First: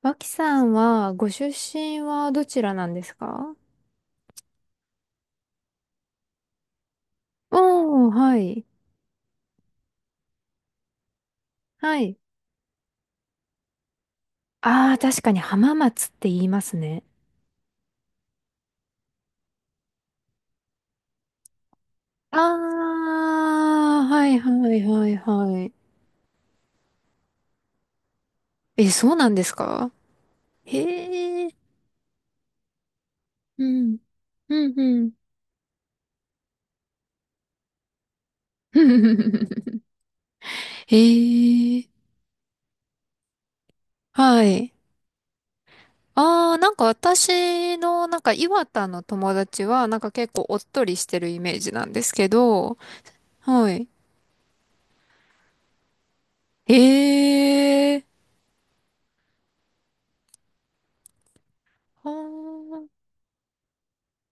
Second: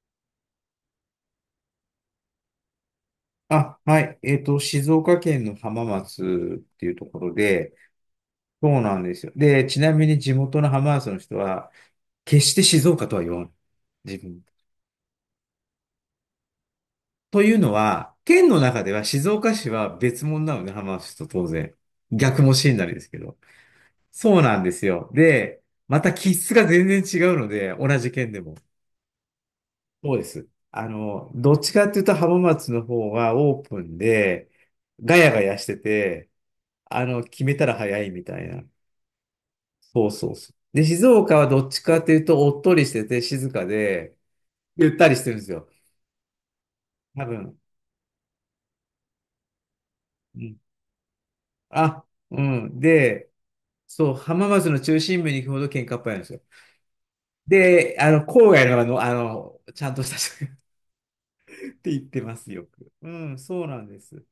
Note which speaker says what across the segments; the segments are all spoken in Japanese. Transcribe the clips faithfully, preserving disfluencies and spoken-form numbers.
Speaker 1: 脇さんは、ご出身はどちらなんですか？
Speaker 2: あ、はい。えっと、静岡県の浜松っていうところで、
Speaker 1: おー、はい。
Speaker 2: そうなんですよ。で、ちなみに地元の浜松の人は、
Speaker 1: はい。
Speaker 2: 決して静岡とは言わない。自分。
Speaker 1: ああ、確かに浜松って言いますね。
Speaker 2: というのは、県の中では静岡市は別物なので、浜松と当然。
Speaker 1: あ
Speaker 2: 逆もしになりですけど。
Speaker 1: あ、はい
Speaker 2: そう
Speaker 1: は
Speaker 2: なんで
Speaker 1: い
Speaker 2: す
Speaker 1: は
Speaker 2: よ。
Speaker 1: いは
Speaker 2: で、
Speaker 1: い。
Speaker 2: また気質が全然違うので、同じ県でも。
Speaker 1: え、そうなんですか？
Speaker 2: そうです。あの、
Speaker 1: へ
Speaker 2: ど
Speaker 1: え、
Speaker 2: っちかっていうと浜松の方はオ
Speaker 1: う
Speaker 2: ープ
Speaker 1: ん、
Speaker 2: ンで、
Speaker 1: うんうん。
Speaker 2: ガヤガヤしてて、あの、決めたら早いみたいな。そうそうそう。で、
Speaker 1: へ
Speaker 2: 静岡はどっち
Speaker 1: え、
Speaker 2: かというと、おっとりしてて静かで、
Speaker 1: はい。
Speaker 2: ゆったりしてるんですよ。
Speaker 1: ああ、なんか
Speaker 2: 多分。
Speaker 1: 私の、なんか岩田の友達は、なんか結
Speaker 2: う
Speaker 1: 構お
Speaker 2: ん。
Speaker 1: っとりしてるイメージなんで
Speaker 2: あ、
Speaker 1: すけ
Speaker 2: う
Speaker 1: ど、
Speaker 2: ん。で、
Speaker 1: はい。
Speaker 2: そう、浜松の中心部に行くほど喧嘩っぽいんですよ。
Speaker 1: へ
Speaker 2: で、
Speaker 1: え、
Speaker 2: あの、郊外のあの、あの、ちゃんとした人 って言っ
Speaker 1: は
Speaker 2: てますよ
Speaker 1: ー
Speaker 2: く。うん、そうなんです。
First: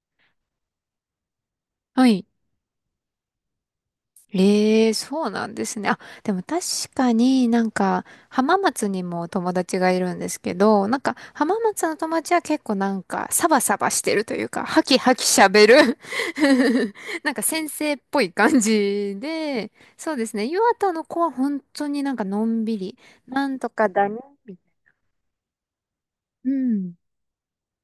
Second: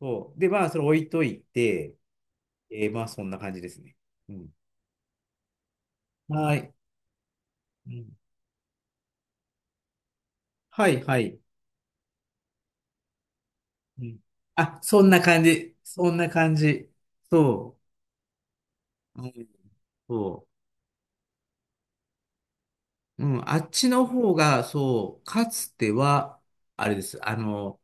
Speaker 2: そう。で、まあ、それ置いといて、
Speaker 1: はい。
Speaker 2: えーまあ、そんな感じですね。うん。
Speaker 1: ええ、そうなんですね。あ、でも
Speaker 2: は
Speaker 1: 確
Speaker 2: い。
Speaker 1: かになん
Speaker 2: う
Speaker 1: か
Speaker 2: ん。
Speaker 1: 浜松にも友達がいるんですけど、
Speaker 2: は
Speaker 1: なん
Speaker 2: い、
Speaker 1: か
Speaker 2: はい。
Speaker 1: 浜松の友達は結構なんかサバサバし
Speaker 2: う
Speaker 1: て
Speaker 2: ん。
Speaker 1: るというか、
Speaker 2: あ、
Speaker 1: ハキ
Speaker 2: そん
Speaker 1: ハ
Speaker 2: な
Speaker 1: キ
Speaker 2: 感
Speaker 1: 喋
Speaker 2: じ。
Speaker 1: る。
Speaker 2: そんな感じ。
Speaker 1: なんか先
Speaker 2: そ
Speaker 1: 生っぽい感じ
Speaker 2: う。うん、
Speaker 1: で、そうですね。
Speaker 2: そう、
Speaker 1: 岩田の子は本当になんかのんびり、
Speaker 2: う
Speaker 1: な
Speaker 2: ん、
Speaker 1: ん
Speaker 2: あ
Speaker 1: と
Speaker 2: っ
Speaker 1: か
Speaker 2: ちの
Speaker 1: だね、
Speaker 2: 方
Speaker 1: みた
Speaker 2: が、そう、かつては、
Speaker 1: いな。う
Speaker 2: あ
Speaker 1: ん。
Speaker 2: れです。あの、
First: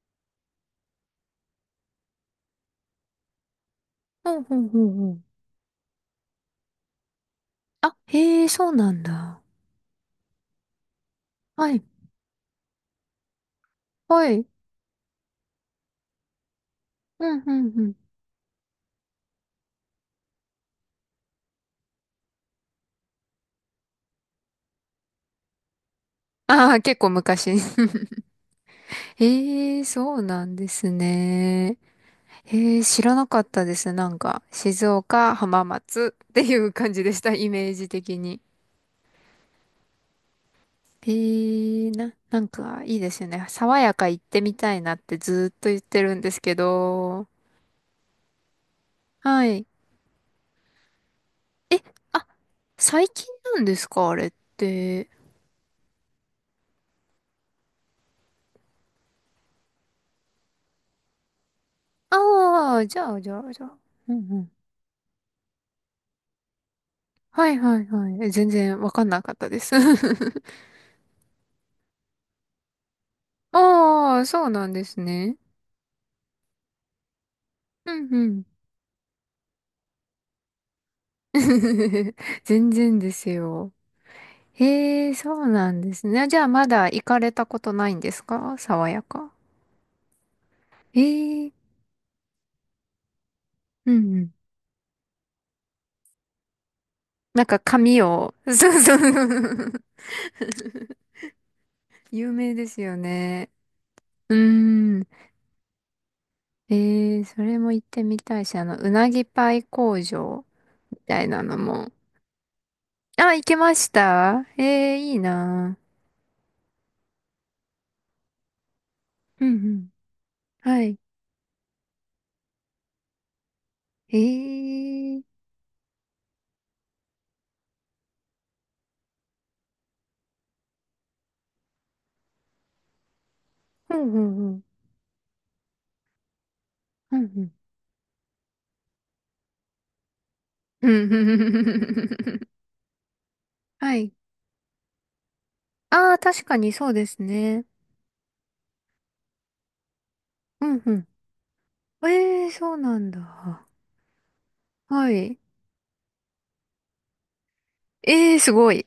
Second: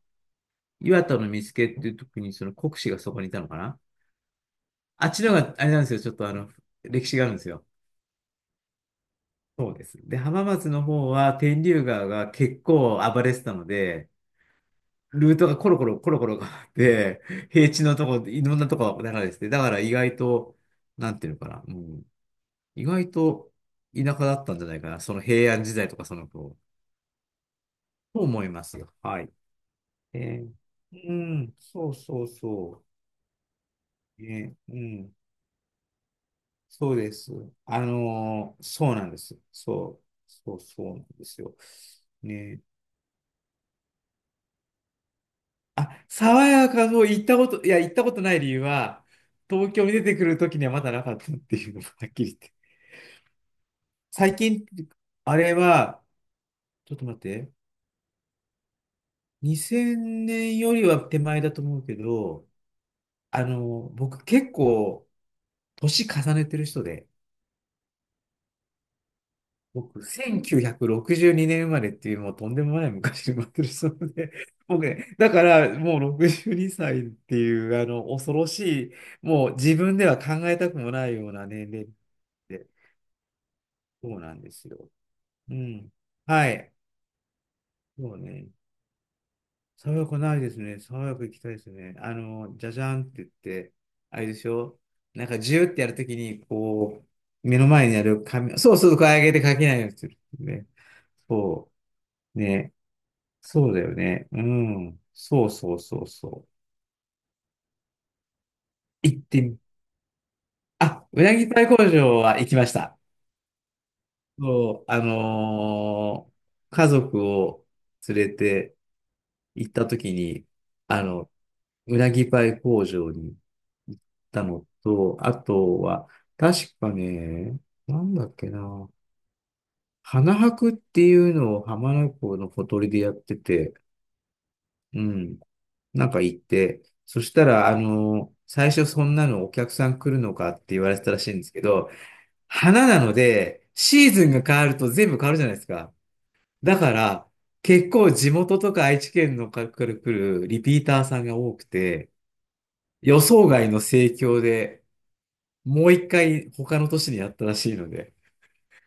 Speaker 2: 岩田の見附っていう時に、その国司がそこにいたのかな？
Speaker 1: ほうほうほう
Speaker 2: あ
Speaker 1: ほ
Speaker 2: っ
Speaker 1: う。
Speaker 2: ちの方が、あれなんですよ。ちょっとあの、歴史があるんですよ。
Speaker 1: あ、へえ、そうなんだ。
Speaker 2: そうです。で、浜松の方は、天
Speaker 1: はい。
Speaker 2: 竜川が結構暴れてたので、
Speaker 1: はい。
Speaker 2: ルートがコロコロコロコロ変わって、
Speaker 1: うん、うん、
Speaker 2: 平
Speaker 1: う
Speaker 2: 地
Speaker 1: ん。
Speaker 2: のとこ、いろんなとこが流れてて、だから意外と、なんていうのかな、うん、意外と田舎だったんじゃないかな。その平安時代とかその頃、
Speaker 1: ああ、結構昔。
Speaker 2: と思いますよ。はい。
Speaker 1: ええ、そう
Speaker 2: え
Speaker 1: な
Speaker 2: ー
Speaker 1: んです
Speaker 2: うん、
Speaker 1: ね。
Speaker 2: そうそう
Speaker 1: え
Speaker 2: そ
Speaker 1: え、知らなかったです。なん
Speaker 2: う。
Speaker 1: か、
Speaker 2: えう
Speaker 1: 静
Speaker 2: ん、
Speaker 1: 岡、浜松っていう感
Speaker 2: そう
Speaker 1: じで
Speaker 2: で
Speaker 1: し
Speaker 2: す。
Speaker 1: た、イメー
Speaker 2: あ
Speaker 1: ジ的に。
Speaker 2: のーそうなんです。そう、そう、そうなんですよ。
Speaker 1: ええ、な、なん
Speaker 2: ね。
Speaker 1: か、いいですよね。爽やか行ってみたいなってずっと言って
Speaker 2: あ、
Speaker 1: るんです
Speaker 2: 爽
Speaker 1: け
Speaker 2: やかの行っ
Speaker 1: ど。
Speaker 2: たこと、いや、行ったことない理由は、
Speaker 1: はい。
Speaker 2: 東京に出てくるときにはまだなかったっていう
Speaker 1: え、
Speaker 2: のがはっき
Speaker 1: あ、
Speaker 2: り言って。
Speaker 1: 最近なんですか、あれっ
Speaker 2: 最近、
Speaker 1: て？
Speaker 2: あれは、ちょっと待って、にせんねんよりは手前だと思うけど、
Speaker 1: ああ、じゃあ、じゃ
Speaker 2: あ
Speaker 1: あ、じゃあ。
Speaker 2: の、
Speaker 1: うん
Speaker 2: 僕
Speaker 1: うん。
Speaker 2: 結構、年重ねてる人で、
Speaker 1: はいはいはい。え全然わかんなかったです。
Speaker 2: 僕、せんきゅうひゃくろくじゅうにねん生まれっていう、もうとんでもない昔に生まれてる人う
Speaker 1: ああ、
Speaker 2: で、
Speaker 1: そうな ん
Speaker 2: 僕
Speaker 1: です
Speaker 2: ね、だ
Speaker 1: ね。
Speaker 2: からもうろくじゅうにさいっていう、あ
Speaker 1: う
Speaker 2: の、
Speaker 1: んう
Speaker 2: 恐
Speaker 1: ん。
Speaker 2: ろしい、もう自分では考えたくもないような年齢 で、
Speaker 1: 全然ですよ。
Speaker 2: そうなんですよ。
Speaker 1: へえ、そう
Speaker 2: う
Speaker 1: なん
Speaker 2: ん。
Speaker 1: ですね。じゃあ
Speaker 2: は
Speaker 1: ま
Speaker 2: い。
Speaker 1: だ行かれたことないんで
Speaker 2: そう
Speaker 1: す
Speaker 2: ね。
Speaker 1: か爽やか？
Speaker 2: 爽やかないですね。
Speaker 1: え
Speaker 2: 爽やか行きた
Speaker 1: え、
Speaker 2: いですね。あの、じゃじゃんって言って、
Speaker 1: うんう
Speaker 2: あれ
Speaker 1: ん。
Speaker 2: でしょ？なんかジューってやるときに、こ
Speaker 1: なん
Speaker 2: う、
Speaker 1: か
Speaker 2: 目の前に
Speaker 1: 髪
Speaker 2: ある
Speaker 1: を、そ
Speaker 2: 紙、そう
Speaker 1: う
Speaker 2: そ
Speaker 1: そ
Speaker 2: う、こえ上げて書け
Speaker 1: う。
Speaker 2: ないようにする。ね。そ
Speaker 1: 有
Speaker 2: う。
Speaker 1: 名で
Speaker 2: ね。
Speaker 1: すよね。
Speaker 2: そうだよね。
Speaker 1: う
Speaker 2: う
Speaker 1: ー
Speaker 2: ん。
Speaker 1: ん。
Speaker 2: そうそうそうそう。
Speaker 1: ええ、それも行ってみたいし、あの、うな
Speaker 2: 行っ
Speaker 1: ぎ
Speaker 2: て
Speaker 1: パ
Speaker 2: み、
Speaker 1: イ工場み
Speaker 2: あ、
Speaker 1: た
Speaker 2: う
Speaker 1: い
Speaker 2: な
Speaker 1: な
Speaker 2: ぎ
Speaker 1: の
Speaker 2: パイ工
Speaker 1: も。
Speaker 2: 場は行きました。
Speaker 1: あ、行けました？
Speaker 2: そう、
Speaker 1: ええ、
Speaker 2: あ
Speaker 1: いいな。
Speaker 2: のー家族を連れて
Speaker 1: うん
Speaker 2: 行
Speaker 1: う
Speaker 2: った
Speaker 1: ん。
Speaker 2: 時に、
Speaker 1: はい。
Speaker 2: あの、うなぎパイ工場に行っ
Speaker 1: え
Speaker 2: たのと、
Speaker 1: え、
Speaker 2: あとは、確かね、なんだっけな、花博っていうのを浜名湖のほとりでやってて、
Speaker 1: ほうほうほう。
Speaker 2: うん。なんか行って、
Speaker 1: う
Speaker 2: そ
Speaker 1: んう
Speaker 2: した
Speaker 1: ん。
Speaker 2: ら、あの、最初そんなのお客さん来るのかって言
Speaker 1: う
Speaker 2: われて
Speaker 1: んう
Speaker 2: た
Speaker 1: ん
Speaker 2: らしい
Speaker 1: う
Speaker 2: ん
Speaker 1: ん
Speaker 2: で
Speaker 1: う
Speaker 2: す
Speaker 1: ん
Speaker 2: け
Speaker 1: う
Speaker 2: ど、
Speaker 1: んうん。
Speaker 2: 花なので、
Speaker 1: は
Speaker 2: シー
Speaker 1: い。
Speaker 2: ズンが変わると全部変わるじゃないですか。
Speaker 1: ああ、確かに
Speaker 2: だ
Speaker 1: そ
Speaker 2: か
Speaker 1: うです
Speaker 2: ら、
Speaker 1: ね。
Speaker 2: 結構地元とか愛知県の方から来るリ
Speaker 1: う
Speaker 2: ピ
Speaker 1: ん
Speaker 2: ー
Speaker 1: う
Speaker 2: ター
Speaker 1: ん。
Speaker 2: さんが多くて、
Speaker 1: ええ、そうなん
Speaker 2: 予想
Speaker 1: だ。
Speaker 2: 外の盛況で、
Speaker 1: はい。
Speaker 2: もういっかい他の都市にやったらしいので、
Speaker 1: ええ、すごい。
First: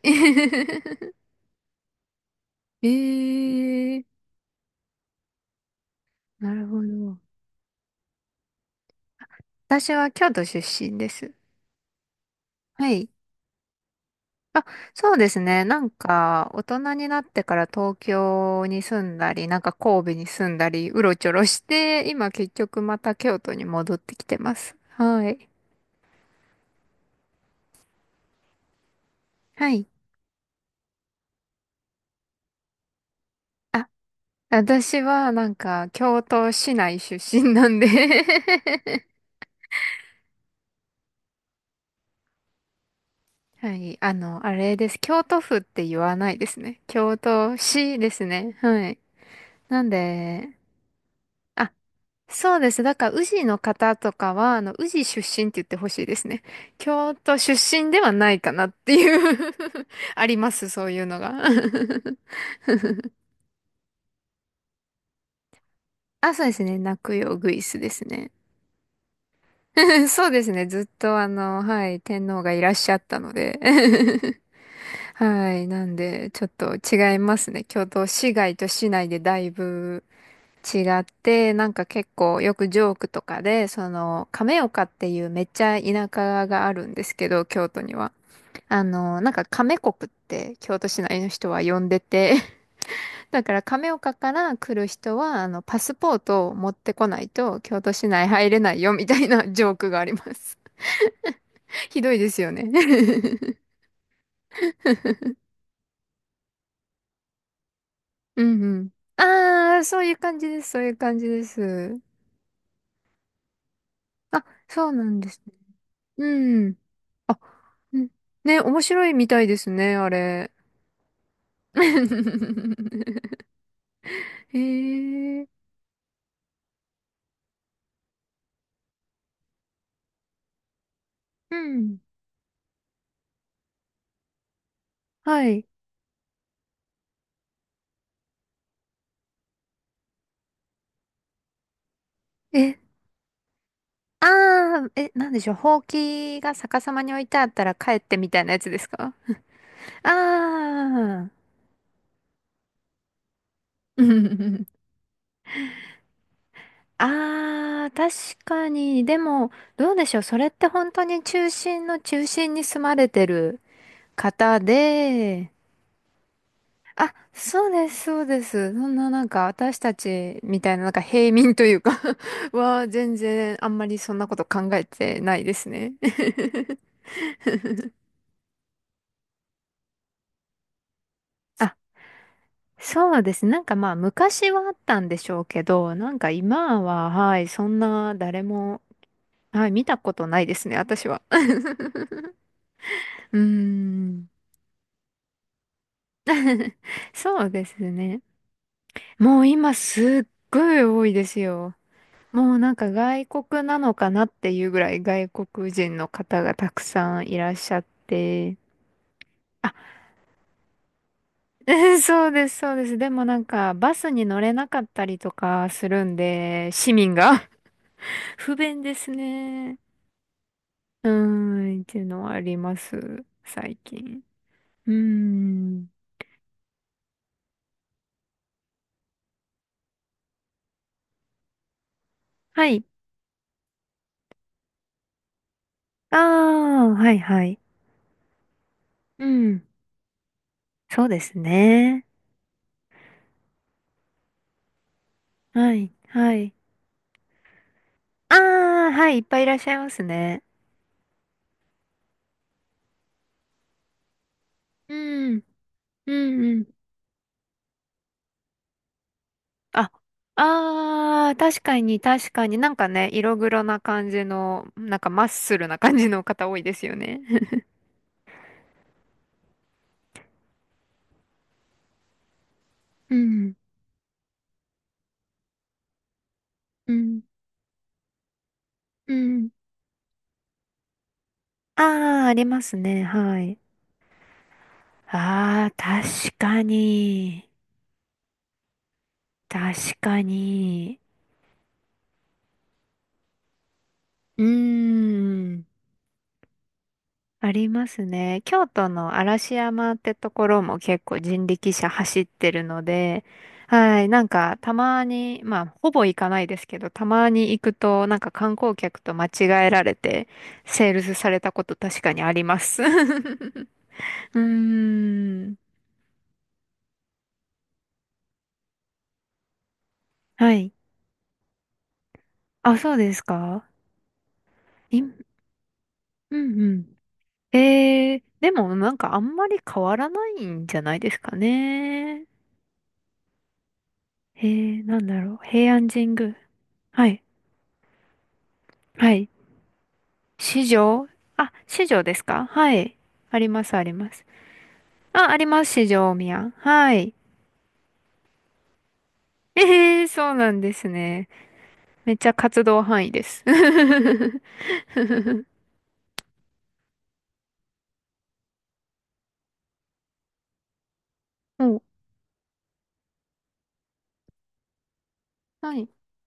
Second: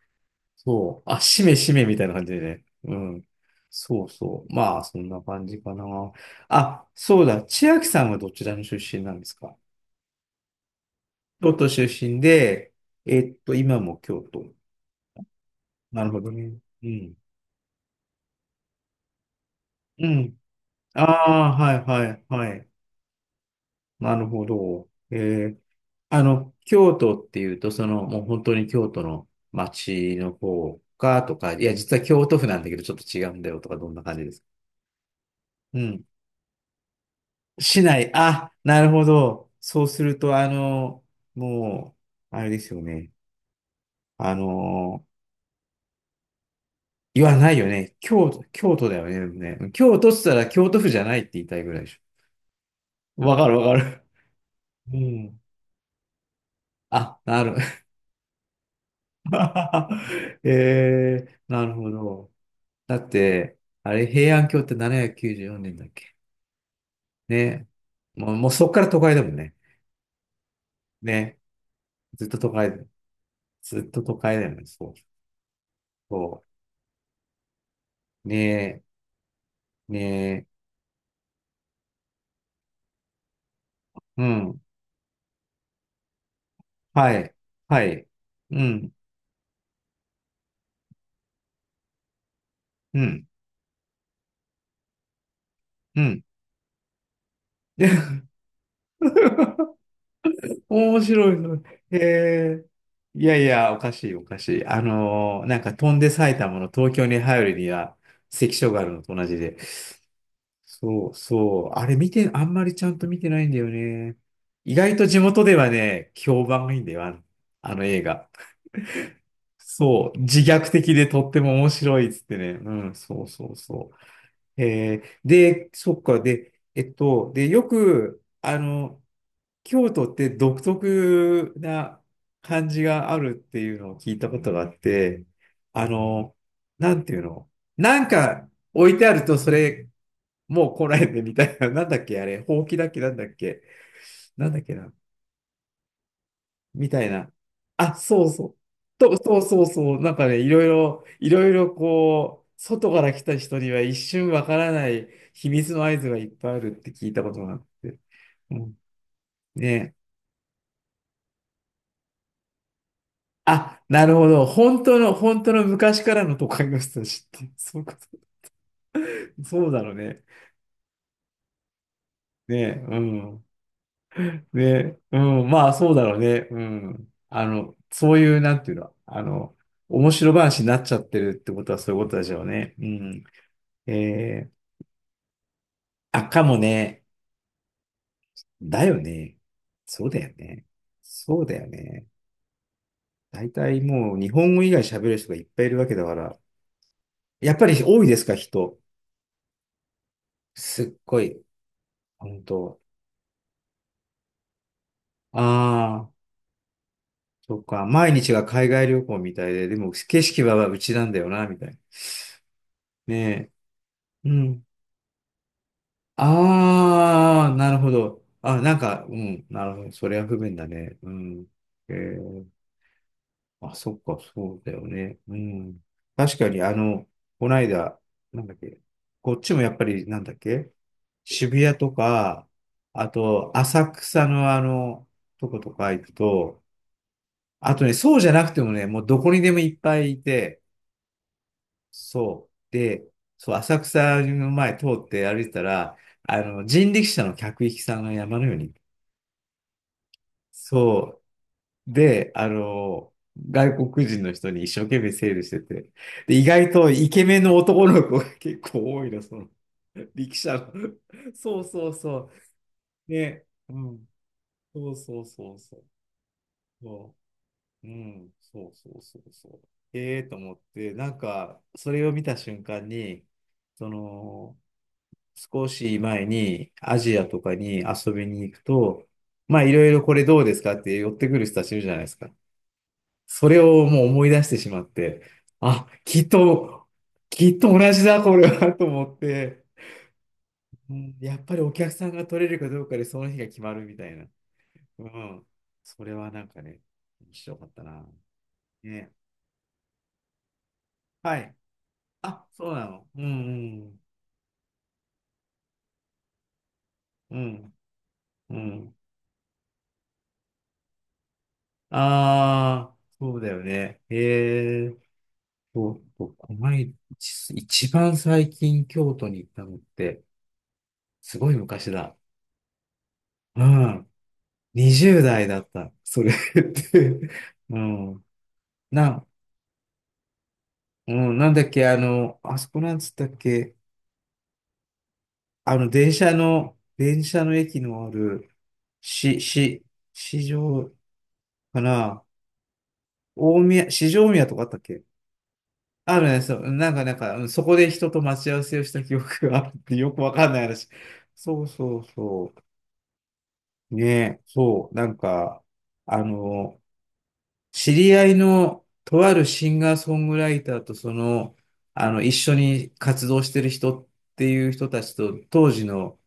Speaker 2: そう、あ、しめしめみたいな感じでね。
Speaker 1: え
Speaker 2: うん。そ
Speaker 1: え、
Speaker 2: うそう。まあ、そんな感じかな。
Speaker 1: なるほ
Speaker 2: あ、
Speaker 1: ど。
Speaker 2: そうだ。千秋さんはどちらの出身なんですか？
Speaker 1: 私は京都出身です。
Speaker 2: 京都出身で、
Speaker 1: はい。
Speaker 2: えっと、今も京都。
Speaker 1: あ、そうですね。なん
Speaker 2: なるほど
Speaker 1: か、
Speaker 2: ね。
Speaker 1: 大
Speaker 2: う
Speaker 1: 人に
Speaker 2: ん。
Speaker 1: なってから東京に住んだり、なんか神
Speaker 2: う
Speaker 1: 戸に
Speaker 2: ん。
Speaker 1: 住んだり、う
Speaker 2: あ
Speaker 1: ろちょろ
Speaker 2: あ、
Speaker 1: し
Speaker 2: はいは
Speaker 1: て、
Speaker 2: い
Speaker 1: 今結
Speaker 2: はい。
Speaker 1: 局また京都に戻って
Speaker 2: な
Speaker 1: き
Speaker 2: る
Speaker 1: て
Speaker 2: ほ
Speaker 1: ます。
Speaker 2: ど。
Speaker 1: はい。
Speaker 2: えー、あの、京都っていうと、その、もう本当に京都の
Speaker 1: はい。
Speaker 2: 街の方かとか、いや、実は京都府なんだけど、ちょっと違うんだよとか、
Speaker 1: あ、
Speaker 2: どんな感じですか？
Speaker 1: 私はなん
Speaker 2: う
Speaker 1: か、
Speaker 2: ん。
Speaker 1: 京都市内出身なん
Speaker 2: 市
Speaker 1: で、
Speaker 2: 内。あ、なるほど。そうすると、あの、もう、あれですよね。
Speaker 1: はい。あ
Speaker 2: あ
Speaker 1: の、あれです。
Speaker 2: の
Speaker 1: 京都府って言わないですね。京
Speaker 2: 言わな
Speaker 1: 都
Speaker 2: いよね。
Speaker 1: 市です
Speaker 2: 京都、
Speaker 1: ね。
Speaker 2: 京
Speaker 1: は
Speaker 2: 都
Speaker 1: い。
Speaker 2: だよね。でもね
Speaker 1: なん
Speaker 2: 京都っつったら
Speaker 1: で、
Speaker 2: 京都府じゃないって言いたい
Speaker 1: あ、
Speaker 2: ぐらいでし
Speaker 1: そうです。だから、
Speaker 2: ょ。
Speaker 1: 宇
Speaker 2: わ
Speaker 1: 治
Speaker 2: か
Speaker 1: の
Speaker 2: るわか
Speaker 1: 方
Speaker 2: る。
Speaker 1: とかは、あの、宇
Speaker 2: う
Speaker 1: 治出
Speaker 2: ん。
Speaker 1: 身って言ってほしいですね。京
Speaker 2: あ、
Speaker 1: 都
Speaker 2: な
Speaker 1: 出
Speaker 2: る。
Speaker 1: 身ではないかなっていう。 あり ます、そういうの
Speaker 2: え
Speaker 1: が。
Speaker 2: ー、なるほど。だって、あれ、平安京ってななひゃくきゅうじゅうよねんだっけ？
Speaker 1: あ、そうですね。泣くよ、グイ
Speaker 2: ね。
Speaker 1: スですね。
Speaker 2: もう、もうそっから都会だもんね。
Speaker 1: そうですね。ずっと、あ
Speaker 2: ね。
Speaker 1: の、はい、天
Speaker 2: ずっと
Speaker 1: 皇
Speaker 2: 都
Speaker 1: がい
Speaker 2: 会、
Speaker 1: らっしゃったので。
Speaker 2: ずっと都会 だよね。そう。
Speaker 1: はい。なんで、
Speaker 2: そ
Speaker 1: ちょっと違いますね。京都
Speaker 2: う。
Speaker 1: 市外と
Speaker 2: ね
Speaker 1: 市内でだい
Speaker 2: え、ね
Speaker 1: ぶ
Speaker 2: え。
Speaker 1: 違って、なんか結構よくジョークとかで、そ
Speaker 2: う
Speaker 1: の、
Speaker 2: ん。
Speaker 1: 亀岡っていうめっちゃ田舎があるんで
Speaker 2: は
Speaker 1: すけ
Speaker 2: い。
Speaker 1: ど、京都
Speaker 2: は
Speaker 1: に
Speaker 2: い。
Speaker 1: は。
Speaker 2: う
Speaker 1: あ
Speaker 2: ん。
Speaker 1: の、なんか亀国って京都市内の人は呼んでて、
Speaker 2: うん。
Speaker 1: だから亀岡から来る人は、あの、パス
Speaker 2: う
Speaker 1: ポー
Speaker 2: ん。
Speaker 1: トを持ってこないと京都市内 入れないよみたいなジョークがあります。
Speaker 2: 面白いの。へ
Speaker 1: ひどいですよね。
Speaker 2: え。いやい や、おかしい、おかしい。あのーなんか飛んで埼玉の東京に入るには
Speaker 1: う
Speaker 2: 関
Speaker 1: ん
Speaker 2: 所
Speaker 1: う
Speaker 2: がある
Speaker 1: ん。
Speaker 2: のと同じで。
Speaker 1: ああ、そういう感じです、そういう
Speaker 2: そう
Speaker 1: 感じで
Speaker 2: そう。あれ
Speaker 1: す。
Speaker 2: 見て、あんまりちゃんと見てないんだよね。
Speaker 1: あ、
Speaker 2: 意
Speaker 1: そう
Speaker 2: 外
Speaker 1: な
Speaker 2: と
Speaker 1: ん
Speaker 2: 地
Speaker 1: です
Speaker 2: 元
Speaker 1: ね。
Speaker 2: ではね、評判
Speaker 1: う
Speaker 2: が
Speaker 1: ん。
Speaker 2: いいんだよ、あの、
Speaker 1: あ、
Speaker 2: あの
Speaker 1: う
Speaker 2: 映
Speaker 1: ん
Speaker 2: 画。
Speaker 1: ね、面白いみたいですね、あ
Speaker 2: そう。自
Speaker 1: れ。
Speaker 2: 虐的でとっても面白いっつってね。うん、そう そうそ
Speaker 1: へ
Speaker 2: う。えー
Speaker 1: え、
Speaker 2: で、そっか、で、えっと、で、よく、あの、京都って独特
Speaker 1: うん。
Speaker 2: な感じがあるっていうのを聞いたことがあって、
Speaker 1: はい。
Speaker 2: あの、なんていうの、なんか置いてあると、それ、もう来ないでみたいな、なんだっけ、あれ、ほうき
Speaker 1: え、
Speaker 2: だっけ、なんだっけ、なんだっけ
Speaker 1: ああ、
Speaker 2: な、
Speaker 1: え、なんでしょう、ほうきが逆
Speaker 2: み
Speaker 1: さま
Speaker 2: たい
Speaker 1: に置い
Speaker 2: な。
Speaker 1: てあったら帰
Speaker 2: あ、
Speaker 1: って
Speaker 2: そ
Speaker 1: み
Speaker 2: う
Speaker 1: たい
Speaker 2: そ
Speaker 1: な
Speaker 2: う。
Speaker 1: やつですか？
Speaker 2: と、そうそうそう。
Speaker 1: あ
Speaker 2: なんかね、いろい
Speaker 1: あ
Speaker 2: ろ、
Speaker 1: ー。
Speaker 2: いろいろこう、外から来た人には一瞬わから ない秘密の合図がいっぱいあるって聞いたことがあっ
Speaker 1: ああ、
Speaker 2: て。
Speaker 1: 確
Speaker 2: う
Speaker 1: か
Speaker 2: ん、
Speaker 1: に。でも、
Speaker 2: ね
Speaker 1: ど
Speaker 2: え、
Speaker 1: うでしょう。それって本当に中心の中心に住まれてる
Speaker 2: あ、なるほど。
Speaker 1: 方
Speaker 2: 本当の、本
Speaker 1: で、
Speaker 2: 当の昔からの都会の人た
Speaker 1: あ、
Speaker 2: ちって、
Speaker 1: そう
Speaker 2: そういう
Speaker 1: で
Speaker 2: こと、
Speaker 1: す、そうです。そんななんか
Speaker 2: そう
Speaker 1: 私
Speaker 2: だろ
Speaker 1: た
Speaker 2: うね。
Speaker 1: ちみたいななんか平民というか、
Speaker 2: ねえ、
Speaker 1: は
Speaker 2: う
Speaker 1: 全
Speaker 2: ん。
Speaker 1: 然あんまりそんなこ
Speaker 2: ね
Speaker 1: と考え
Speaker 2: え、
Speaker 1: て
Speaker 2: う
Speaker 1: ない
Speaker 2: ん。
Speaker 1: です
Speaker 2: まあ、そ
Speaker 1: ね。
Speaker 2: うだろうね。うん。あの、そういう、なんていうの、あの、面白話になっちゃってるって こと
Speaker 1: あ、
Speaker 2: はそういうことでしょうね。う
Speaker 1: そう
Speaker 2: ん。
Speaker 1: ですね。なんかまあ
Speaker 2: え
Speaker 1: 昔
Speaker 2: ー
Speaker 1: はあったんでしょうけど、なん
Speaker 2: あ、
Speaker 1: か
Speaker 2: かも
Speaker 1: 今
Speaker 2: ね。
Speaker 1: は、はい、そんな誰も、
Speaker 2: だよね。
Speaker 1: はい、見た
Speaker 2: そう
Speaker 1: こ
Speaker 2: だ
Speaker 1: と
Speaker 2: よ
Speaker 1: ないで
Speaker 2: ね。
Speaker 1: すね、私は。
Speaker 2: そうだよ ね。
Speaker 1: うー
Speaker 2: 大体もう
Speaker 1: ん、
Speaker 2: 日本語以外喋る人がいっぱいいるわけだから。
Speaker 1: そう
Speaker 2: やっ
Speaker 1: で
Speaker 2: ぱ
Speaker 1: す
Speaker 2: り多いで
Speaker 1: ね。
Speaker 2: すか、人？
Speaker 1: もう今すっごい
Speaker 2: すっ
Speaker 1: 多い
Speaker 2: ご
Speaker 1: です
Speaker 2: い。
Speaker 1: よ。
Speaker 2: 本
Speaker 1: もうなん
Speaker 2: 当？
Speaker 1: か外国なのかなっていうぐらい外国人の
Speaker 2: ああ、
Speaker 1: 方がたくさんいらっ
Speaker 2: そっ
Speaker 1: しゃっ
Speaker 2: か。毎日が
Speaker 1: て。
Speaker 2: 海外旅行みたいで、
Speaker 1: あ、
Speaker 2: でも景色はうちなんだよな、みたいな。
Speaker 1: そうです、そうです。でもなん
Speaker 2: ね
Speaker 1: かバスに
Speaker 2: え。う
Speaker 1: 乗れな
Speaker 2: ん。
Speaker 1: かったりとかするんで、市民が。
Speaker 2: ああ、なるほど。
Speaker 1: 不
Speaker 2: あ、なん
Speaker 1: 便で
Speaker 2: か、
Speaker 1: す
Speaker 2: うん。なる
Speaker 1: ね。
Speaker 2: ほど。それは不便だね。
Speaker 1: う
Speaker 2: うん。
Speaker 1: ーん、っ
Speaker 2: え
Speaker 1: ていうのはあ
Speaker 2: ー
Speaker 1: ります、
Speaker 2: あ、
Speaker 1: 最
Speaker 2: そっか、
Speaker 1: 近。
Speaker 2: そうだよ
Speaker 1: うー
Speaker 2: ね。うん。
Speaker 1: ん。
Speaker 2: 確かに、あの、こないだ、なんだっけ、こっちもやっぱり、なんだっけ、渋谷とか、
Speaker 1: はい。
Speaker 2: あと、浅草のあの、とことか行く
Speaker 1: あ
Speaker 2: と、
Speaker 1: あ、はいはい。
Speaker 2: あとね、そうじゃなくてもね、もうど
Speaker 1: う
Speaker 2: こにでも
Speaker 1: ん。
Speaker 2: いっぱいいて、
Speaker 1: そうですね。
Speaker 2: そう。で、そう、浅草の前通って歩いてた
Speaker 1: はい、
Speaker 2: ら、
Speaker 1: は
Speaker 2: あ
Speaker 1: い。
Speaker 2: の、人力車の客引きさんが
Speaker 1: あ
Speaker 2: 山のように、
Speaker 1: あ、はい、いっぱいいらっしゃいますね。
Speaker 2: そうで、あの、外国人の人に一生
Speaker 1: う
Speaker 2: 懸命セール
Speaker 1: ん、
Speaker 2: してて、
Speaker 1: う
Speaker 2: で、
Speaker 1: ん、
Speaker 2: 意
Speaker 1: う
Speaker 2: 外
Speaker 1: ん。
Speaker 2: とイケメンの男の子が結構多いの、その、
Speaker 1: あ、
Speaker 2: 力車の。
Speaker 1: あー、
Speaker 2: そ
Speaker 1: 確
Speaker 2: う
Speaker 1: か
Speaker 2: そう
Speaker 1: に
Speaker 2: そ
Speaker 1: 確かになんかね、
Speaker 2: う。
Speaker 1: 色
Speaker 2: ね、
Speaker 1: 黒な
Speaker 2: う
Speaker 1: 感
Speaker 2: ん。
Speaker 1: じの、
Speaker 2: そう
Speaker 1: なんか
Speaker 2: そ
Speaker 1: マ
Speaker 2: う
Speaker 1: ッ
Speaker 2: そ
Speaker 1: ス
Speaker 2: う
Speaker 1: ルな
Speaker 2: そう。
Speaker 1: 感じの方多いですよ
Speaker 2: そ
Speaker 1: ね。
Speaker 2: う、うん、そうそうそうそう。ええと思って、なんか、それを見た瞬間
Speaker 1: う
Speaker 2: に、
Speaker 1: ん、
Speaker 2: その、少し前に
Speaker 1: う
Speaker 2: アジ
Speaker 1: ん、
Speaker 2: アとかに遊びに行くと、
Speaker 1: うん。
Speaker 2: まあ、いろいろこれどうですかって寄ってくる人たちいるじゃないです
Speaker 1: あー、
Speaker 2: か。
Speaker 1: ありますね、は
Speaker 2: そ
Speaker 1: い。
Speaker 2: れをもう思い出してしまって、
Speaker 1: あー、
Speaker 2: あ、きっ
Speaker 1: 確か
Speaker 2: と、
Speaker 1: に。
Speaker 2: きっと同じだ、これは、と思って、
Speaker 1: 確か
Speaker 2: う
Speaker 1: に。
Speaker 2: ん、やっぱりお客さんが取れるかどうかでその日が決まるみたいな。
Speaker 1: うー
Speaker 2: うん。
Speaker 1: ん。
Speaker 2: それはなんかね、面
Speaker 1: あ
Speaker 2: 白か
Speaker 1: り
Speaker 2: った
Speaker 1: ます
Speaker 2: な。
Speaker 1: ね。京都の
Speaker 2: ね。
Speaker 1: 嵐山ってところも結構
Speaker 2: は
Speaker 1: 人
Speaker 2: い。
Speaker 1: 力車走っ
Speaker 2: あ、
Speaker 1: てる
Speaker 2: そう
Speaker 1: の
Speaker 2: なの。う
Speaker 1: で、
Speaker 2: ん
Speaker 1: はい、なんかたまに、まあほぼ行かないですけど、たま
Speaker 2: う
Speaker 1: に行く
Speaker 2: ん。
Speaker 1: となんか
Speaker 2: う
Speaker 1: 観
Speaker 2: ん。う
Speaker 1: 光
Speaker 2: ん。
Speaker 1: 客と間違えられてセールスされたこと確かにあります。う
Speaker 2: ああ、そうだよね。
Speaker 1: ー
Speaker 2: へえ。
Speaker 1: ん。
Speaker 2: そうそう、この間、一一番最近京都に行ったのって、
Speaker 1: はい。
Speaker 2: すごい昔だ。
Speaker 1: あ、そうです
Speaker 2: う
Speaker 1: か？
Speaker 2: ん。
Speaker 1: い、う
Speaker 2: にじゅう
Speaker 1: ん
Speaker 2: 代だった。それっ
Speaker 1: うん。
Speaker 2: て。う
Speaker 1: えー、
Speaker 2: ん。
Speaker 1: でもなんかあ
Speaker 2: な、
Speaker 1: んまり変わらないんじゃないで
Speaker 2: う
Speaker 1: すか
Speaker 2: ん、なんだっけ、あ
Speaker 1: ね。
Speaker 2: の、あそこなんつったっけ、
Speaker 1: えー、なんだろう。平
Speaker 2: あ
Speaker 1: 安
Speaker 2: の、
Speaker 1: 神
Speaker 2: 電車
Speaker 1: 宮。
Speaker 2: の、
Speaker 1: はい。
Speaker 2: 電車の駅のある、
Speaker 1: はい。
Speaker 2: し、し、市
Speaker 1: 市
Speaker 2: 場
Speaker 1: 場。あ、
Speaker 2: か
Speaker 1: 市場です
Speaker 2: な、
Speaker 1: か？はい。あり
Speaker 2: 大
Speaker 1: ます、あ
Speaker 2: 宮、
Speaker 1: り
Speaker 2: 市
Speaker 1: ます。
Speaker 2: 場大宮とかあったっけ？
Speaker 1: あ、あります、市場大
Speaker 2: あるね、
Speaker 1: 宮。
Speaker 2: そう、な
Speaker 1: は
Speaker 2: んか、
Speaker 1: い。
Speaker 2: なんか、うん、そこで人と待ち合わせをした記憶があるって
Speaker 1: ええー、
Speaker 2: よく
Speaker 1: そ
Speaker 2: わ
Speaker 1: う
Speaker 2: か
Speaker 1: な
Speaker 2: んな
Speaker 1: ん
Speaker 2: い
Speaker 1: です
Speaker 2: 話。
Speaker 1: ね。
Speaker 2: そうそう
Speaker 1: めっちゃ
Speaker 2: そ
Speaker 1: 活動範囲です。
Speaker 2: う。ね、そう、なんか、あの、知り合いのとあるシンガーソングライターとその、
Speaker 1: お、
Speaker 2: あの、一緒に活動してる人っていう人たちと、当
Speaker 1: は
Speaker 2: 時
Speaker 1: い、
Speaker 2: の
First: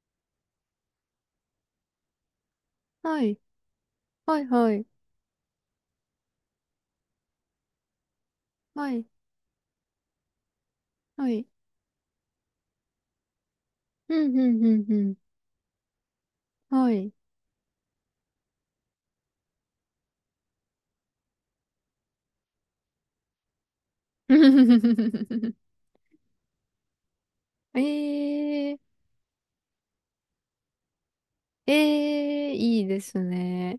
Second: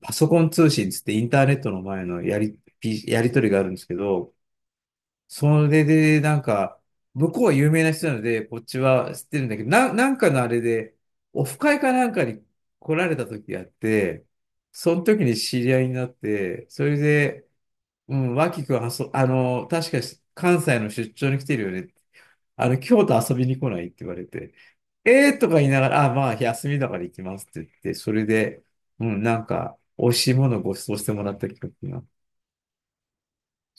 Speaker 2: パソコン通信つってインターネットの前のやり、ピや
Speaker 1: は
Speaker 2: り
Speaker 1: い、
Speaker 2: とりがあるんですけど、
Speaker 1: はい、はい、
Speaker 2: それでなんか、向こうは有名な人なので、こっち
Speaker 1: はい、
Speaker 2: は知ってるんだけど、な、なんかのあれで、
Speaker 1: は
Speaker 2: オ
Speaker 1: い。
Speaker 2: フ会かなんかに来られた時があっ
Speaker 1: う
Speaker 2: て、
Speaker 1: ん、うん、うん、
Speaker 2: そ
Speaker 1: う
Speaker 2: の
Speaker 1: ん。
Speaker 2: 時に知り合いになって、そ
Speaker 1: は
Speaker 2: れ
Speaker 1: い。
Speaker 2: で、うん、脇くんはそ、あの、確かに関西の出張に来てるよねって。あの、京都遊びに来ないって言われて、えーと か言いながら、あ、まあ、休みだから行きますって言って、それで、
Speaker 1: ええ
Speaker 2: うん、なんか、美味しいものをご馳走してもらった記憶が。
Speaker 1: ええ、いいですね。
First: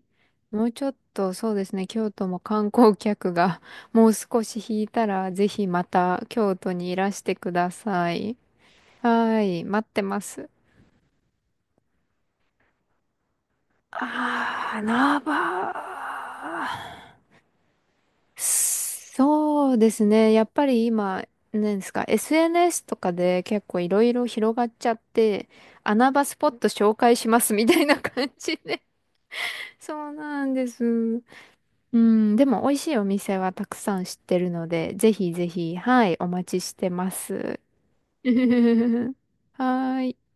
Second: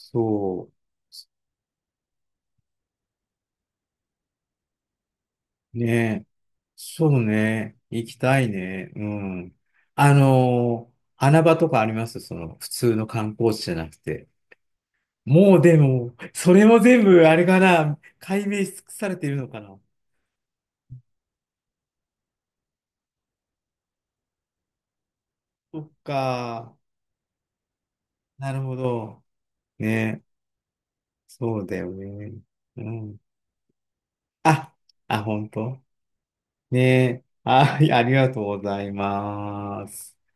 Speaker 1: も
Speaker 2: そ
Speaker 1: うちょっと、そうですね、京都も観光客が もう少し引いたら、ぜひ
Speaker 2: う。
Speaker 1: ま
Speaker 2: ね
Speaker 1: た
Speaker 2: え。
Speaker 1: 京都にい
Speaker 2: そ
Speaker 1: らし
Speaker 2: う
Speaker 1: てくだ
Speaker 2: ね。
Speaker 1: さ
Speaker 2: 行き
Speaker 1: い。
Speaker 2: たいね。う
Speaker 1: は
Speaker 2: ん。
Speaker 1: い、待って
Speaker 2: あ
Speaker 1: ます。
Speaker 2: のー穴場とかあります？その、普通の観光地じゃなくて。
Speaker 1: あー、ナ
Speaker 2: もうでも、
Speaker 1: バ
Speaker 2: それも全
Speaker 1: ー。
Speaker 2: 部、あれかな、解明し尽くされているのか
Speaker 1: そう
Speaker 2: な。
Speaker 1: ですね、やっぱり今、何ですか、エスエヌエス とかで結構いろいろ広がっちゃって、
Speaker 2: そっ
Speaker 1: 穴場スポット
Speaker 2: か。
Speaker 1: 紹介しますみたいな感
Speaker 2: な
Speaker 1: じ
Speaker 2: るほ
Speaker 1: で。
Speaker 2: ど。
Speaker 1: そう
Speaker 2: ね。
Speaker 1: なんです。
Speaker 2: そうだよ
Speaker 1: う
Speaker 2: ね。
Speaker 1: ん、でも美味
Speaker 2: う
Speaker 1: しいお
Speaker 2: ん。
Speaker 1: 店はたくさん知ってるの
Speaker 2: あ、
Speaker 1: で、ぜ
Speaker 2: あ、
Speaker 1: ひぜ
Speaker 2: 本
Speaker 1: ひ、
Speaker 2: 当
Speaker 1: はい、お待ちしてま
Speaker 2: ね。
Speaker 1: す。
Speaker 2: あ、あり が
Speaker 1: は
Speaker 2: とうございま
Speaker 1: ー
Speaker 2: す。
Speaker 1: い。